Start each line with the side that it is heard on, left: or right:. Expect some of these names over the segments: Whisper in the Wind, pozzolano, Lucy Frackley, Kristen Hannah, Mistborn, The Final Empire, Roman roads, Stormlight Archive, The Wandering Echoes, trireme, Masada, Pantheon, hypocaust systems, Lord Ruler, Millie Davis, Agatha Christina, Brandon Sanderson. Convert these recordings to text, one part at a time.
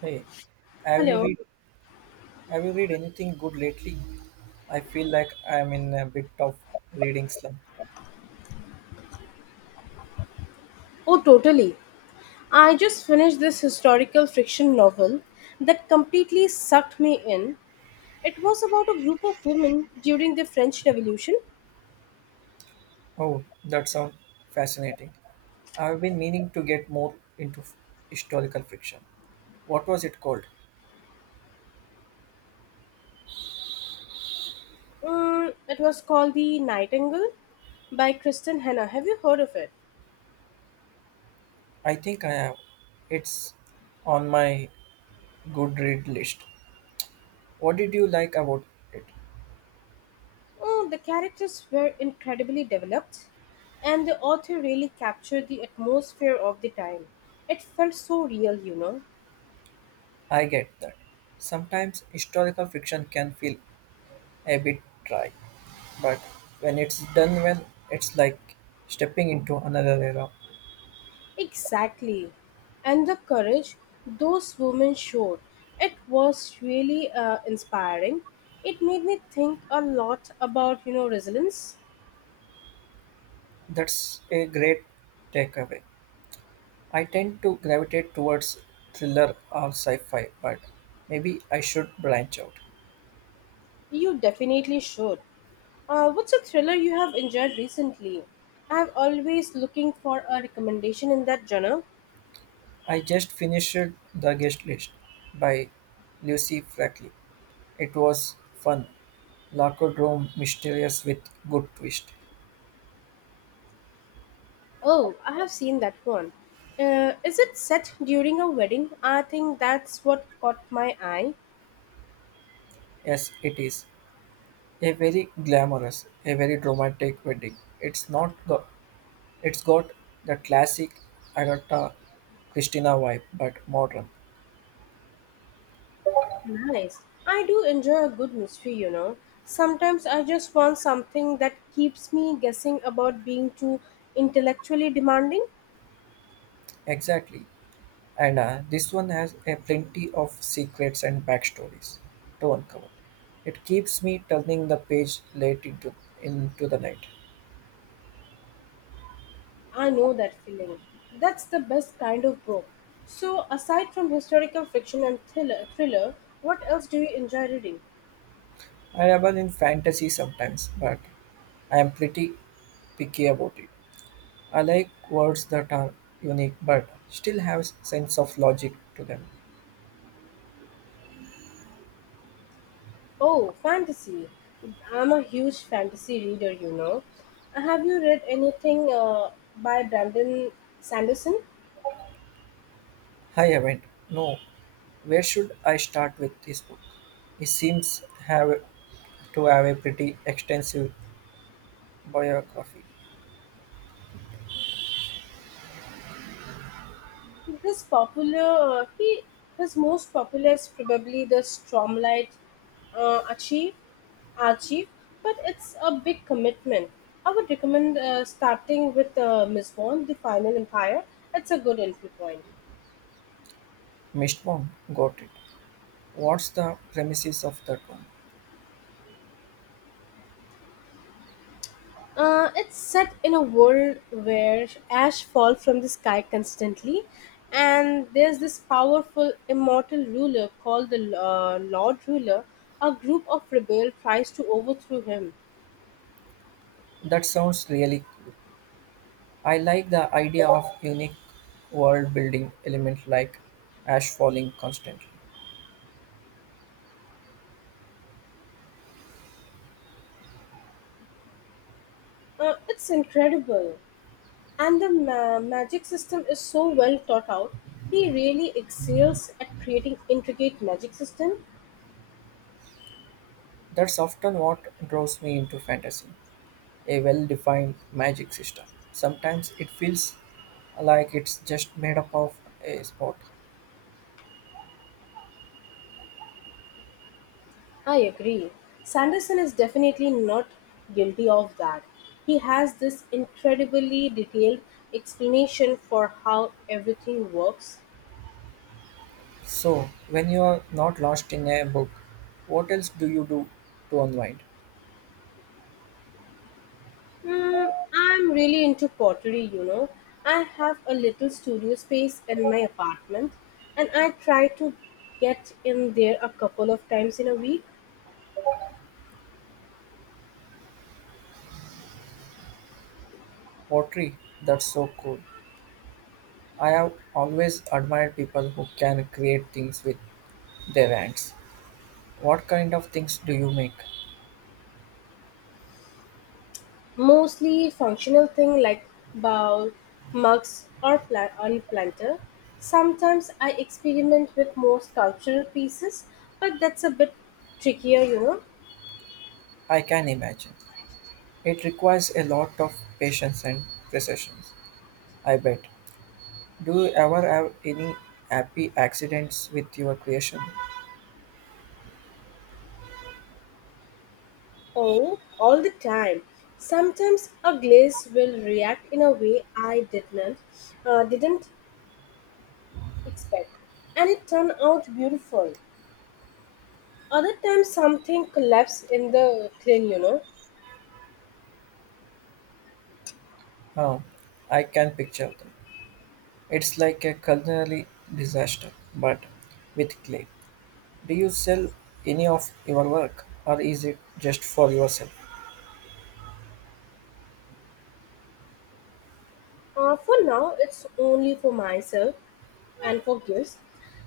right: Hey, have you
left: Hello.
right: read have you read anything good lately? I feel like I'm in a bit of reading slump.
left: Oh, totally. I just finished this historical fiction novel that completely sucked me in. It was about a group of women during the French Revolution.
right: Oh, that sounds fascinating. I've been meaning to get more into historical fiction. What was it called?
left: It was called The Nightingale by Kristen Hannah. Have you heard of it?
right: I think I have. It's on my good read list. What did you like about it?
left: Oh, the characters were incredibly developed, and the author really captured the atmosphere of the time. It felt so real.
right: I get that. Sometimes historical fiction can feel a bit dry. But when it's done well, it's like stepping into another era.
left: Exactly. And the courage those women showed, it was really inspiring. It made me think a lot about, resilience.
right: That's a great takeaway. I tend to gravitate towards thriller or sci fi, but maybe I should branch out.
left: You definitely should. What's a thriller you have enjoyed recently? I'm always looking for a recommendation in that genre.
right: I just finished The Guest List by Lucy Frackley. It was fun, locker room mysterious with good twist.
left: Oh, I have seen that one. Is it set during a wedding? I think that's what caught my eye.
right: Yes, it is. A very glamorous, a very dramatic wedding. It's not go- It's got the classic Agatha Christina vibe, but modern.
left: Nice. I do enjoy a good mystery. Sometimes I just want something that keeps me guessing about being too intellectually demanding.
right: Exactly. And this one has a plenty of secrets and backstories to uncover. It keeps me turning the page into the night.
left: I know that feeling. That's the best kind of book. So, aside from historical fiction and thriller, what else do you enjoy reading?
right: I dabble in fantasy sometimes, but I am pretty picky about it. I like words that are unique but still have sense of logic to them.
left: Oh, fantasy. I'm a huge fantasy reader. Have you read anything by Brandon Sanderson?
right: I haven't. No, where should I start with this book? It seems have to have a pretty extensive biography.
left: His popular he his most popular is probably the Stromlight Achieve Archive, but it's a big commitment. I would recommend starting with Mistborn, The Final Empire. It's a good entry point.
right: Missed one, got it. What's the premises of that one?
left: It's set in a world where ash falls from the sky constantly, and there's this powerful immortal ruler called the Lord Ruler. A group of rebels tries to overthrow him.
right: That sounds really cool. I like the idea of unique world building element like ash falling constantly.
left: It's incredible. And the magic system is so well thought out. He really excels at creating intricate magic system.
right: That's often what draws me into fantasy, a well defined magic system. Sometimes it feels like it's just made up of a spot.
left: I agree. Sanderson is definitely not guilty of that. He has this incredibly detailed explanation for how everything works.
right: So, when you are not lost in a book, what else do you do to unwind?
left: I'm really into pottery. I have a little studio space in my apartment and I try to get in there a couple of times in a week.
right: Pottery, that's so cool. I have always admired people who can create things with their hands. What kind of things do you make?
left: Mostly functional thing like bowl, mugs, or on planter. Sometimes I experiment with more sculptural pieces, but that's a bit trickier.
right: I can imagine. It requires a lot of patience and precision, I bet. Do you ever have any happy accidents with your creation?
left: Oh, all the time. Sometimes a glaze will react in a way I didn't expect, and it turned out beautiful. Other times something collapsed in the clean.
right: Oh, I can picture them. It's like a culinary disaster, but with clay. Do you sell any of your work or is it just for yourself?
left: For now, it's only for myself and for gifts.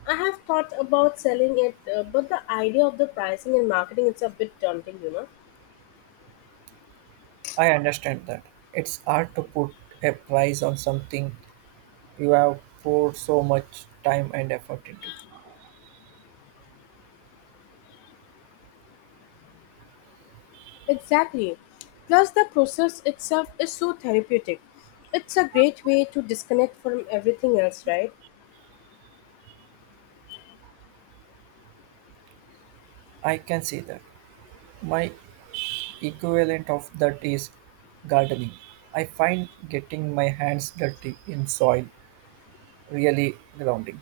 left: I have thought about selling it, but the idea of the pricing and marketing it's a bit daunting.
right: I understand that. It's hard to put a price on something you have poured so much time and effort into.
left: Exactly. Plus, the process itself is so therapeutic. It's a great way to disconnect from everything else, right?
right: I can see that. My equivalent of that is gardening. I find getting my hands dirty in soil really grounding.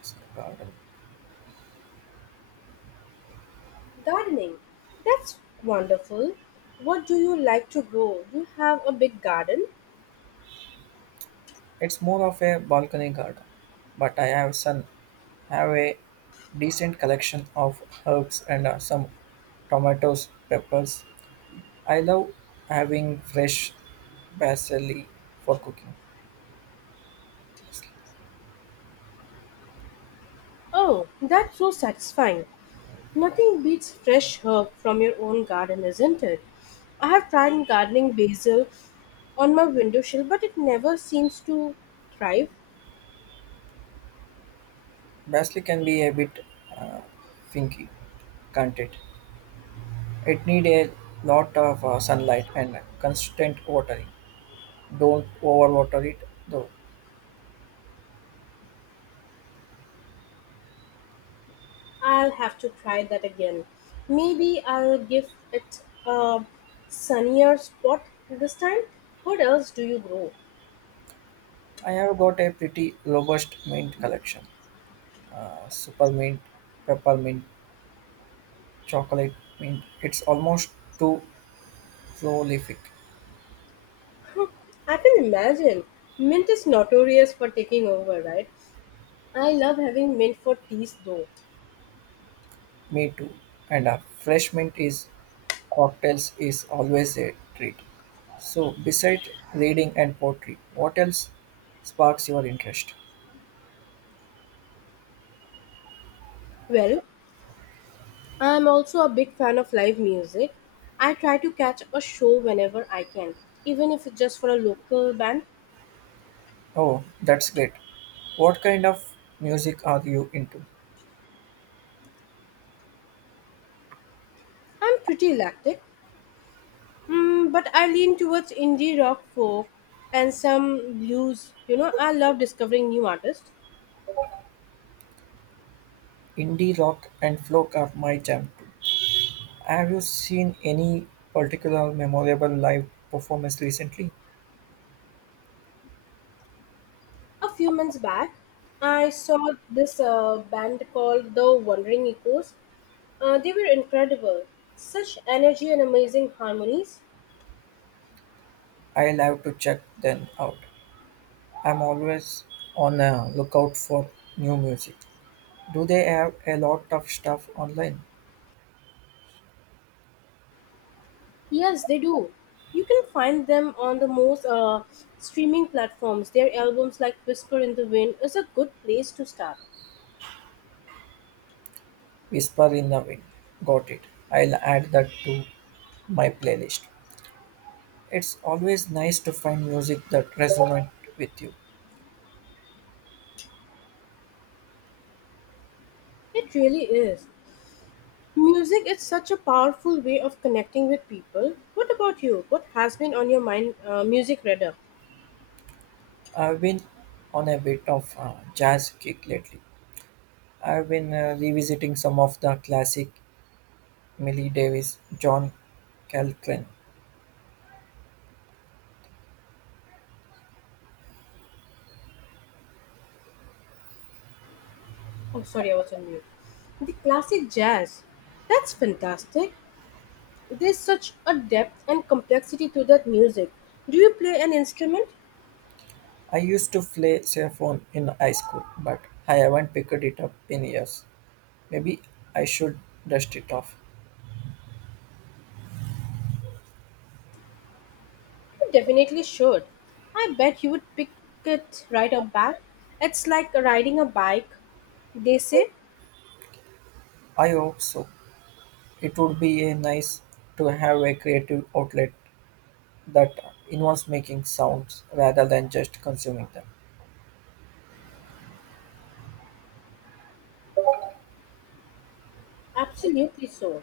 right: It's a garden.
left: Gardening, that's wonderful. What do you like to grow? Do you have a big garden?
right: It's more of a balcony garden, but I have a decent collection of herbs and some tomatoes, peppers. I love having fresh basil for cooking.
left: Oh, that's so satisfying. Nothing beats fresh herb from your own garden, isn't it? I have tried gardening basil on my windowsill, but it never seems to thrive.
right: Basil can be a bit uh, finky, can't it? It need a lot of sunlight and constant watering. Don't overwater it though.
left: I'll have to try that again. Maybe I'll give it a sunnier spot this time. What else do you grow?
right: I have got a pretty robust mint collection. Super mint, peppermint, chocolate mint. It's almost too prolific.
left: I can imagine. Mint is notorious for taking over, right? I love having mint for teas though.
right: Me too. And a fresh mint is cocktails is always a treat. So besides reading and poetry, what else sparks your interest?
left: Well, I am also a big fan of live music. I try to catch a show whenever I can, even if it's just for a local band.
right: Oh, that's great. What kind of music are you into?
left: I'm pretty eclectic, but I lean towards indie rock, folk, and some blues. You know, I love discovering new artists.
right: Indie rock and folk are my jam too. Have you seen any particular memorable live performance recently?
left: A few months back, I saw this band called The Wandering Echoes. They were incredible. Such energy and amazing harmonies.
right: I'll have to check them out. I'm always on a lookout for new music. Do they have a lot of stuff online?
left: Yes, they do. You can find them on the most streaming platforms. Their albums like Whisper in the Wind is a good place to start.
right: Whisper in the Wind. Got it. I'll add that to my playlist. It's always nice to find music that resonates with you.
left: It really is. Music is such a powerful way of connecting with people. What about you? What has been on your mind music radar?
right: I've been on a bit of a jazz kick lately. I've been revisiting some of the classic Millie Davis, John Coltrane.
left: Oh, sorry, I was on mute. The classic jazz. That's fantastic. There's such a depth and complexity to that music. Do you play an instrument?
right: I used to play saxophone in high school, but I haven't picked it up in years. Maybe I should dust it off.
left: You definitely should. I bet you would pick it right up back. It's like riding a bike, they say.
right: I hope so. It would be a nice to have a creative outlet that involves making sounds rather than just consuming them.
left: Absolutely so.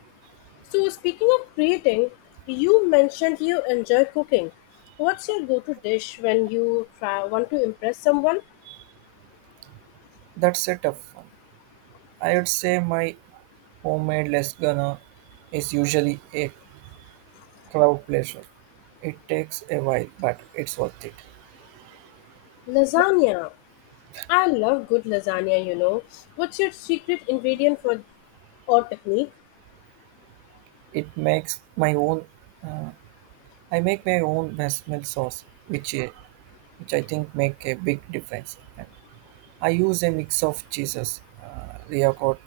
left: So, speaking of creating, you mentioned you enjoy cooking. What's your go to dish when you want to impress someone?
right: That's a tough one. I would say my homemade lasagna is usually a crowd pleasure. It takes a while, but it's worth it.
left: Lasagna. I love good lasagna. What's your secret ingredient for or technique?
right: It makes my own. Uh, I make my own bechamel sauce, which I think make a big difference. And I use a mix of cheeses, ricotta,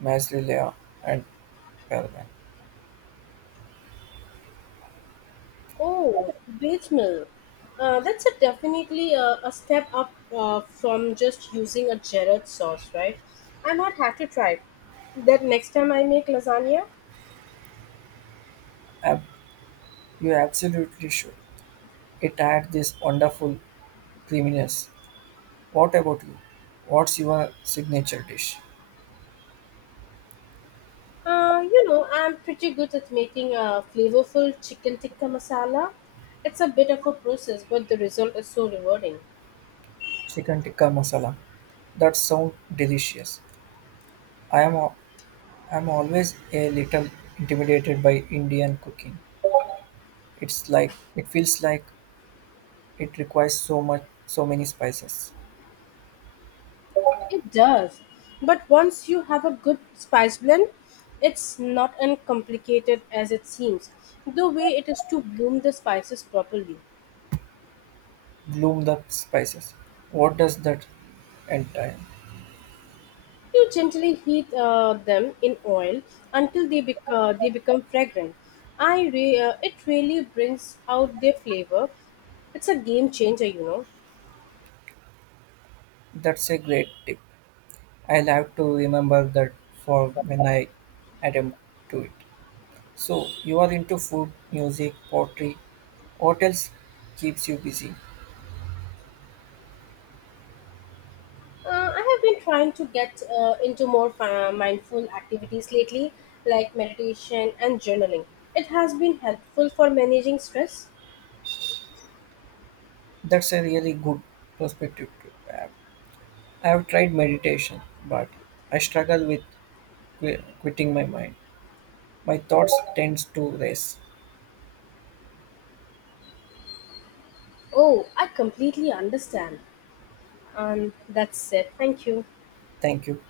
right: mozzarella, and parmesan.
left: Oh, beef mill. That's a definitely a step up from just using a Jared sauce, right? I might have to try that next time I make lasagna.
right: Uh, You absolutely should. It had this wonderful creaminess. What about you? What's your signature dish?
left: I'm pretty good at making a flavorful chicken tikka masala. It's a bit of a process, but the result is so rewarding.
right: Chicken tikka masala. That sounds delicious. I am al- I'm always a little intimidated by Indian cooking. It's like it feels like it requires so many spices.
left: It does. But once you have a good spice blend, it's not uncomplicated as it seems. The way it is to bloom the spices properly.
right: Bloom the spices. What does that entail?
left: You gently heat them in oil until they become fragrant. It really brings out their flavor. It's a game changer.
right: That's a great tip. I'll have to remember that for when I attempt to it. So you are into food, music, pottery. What else keeps you busy?
left: I have been trying to get into more mindful activities lately, like meditation and journaling. It has been helpful for managing stress.
right: That's a really good perspective to have. I have tried meditation, but I struggle with quitting my mind. My thoughts tends to race.
left: Oh, I completely understand. That's it. Thank you.
right: Thank you.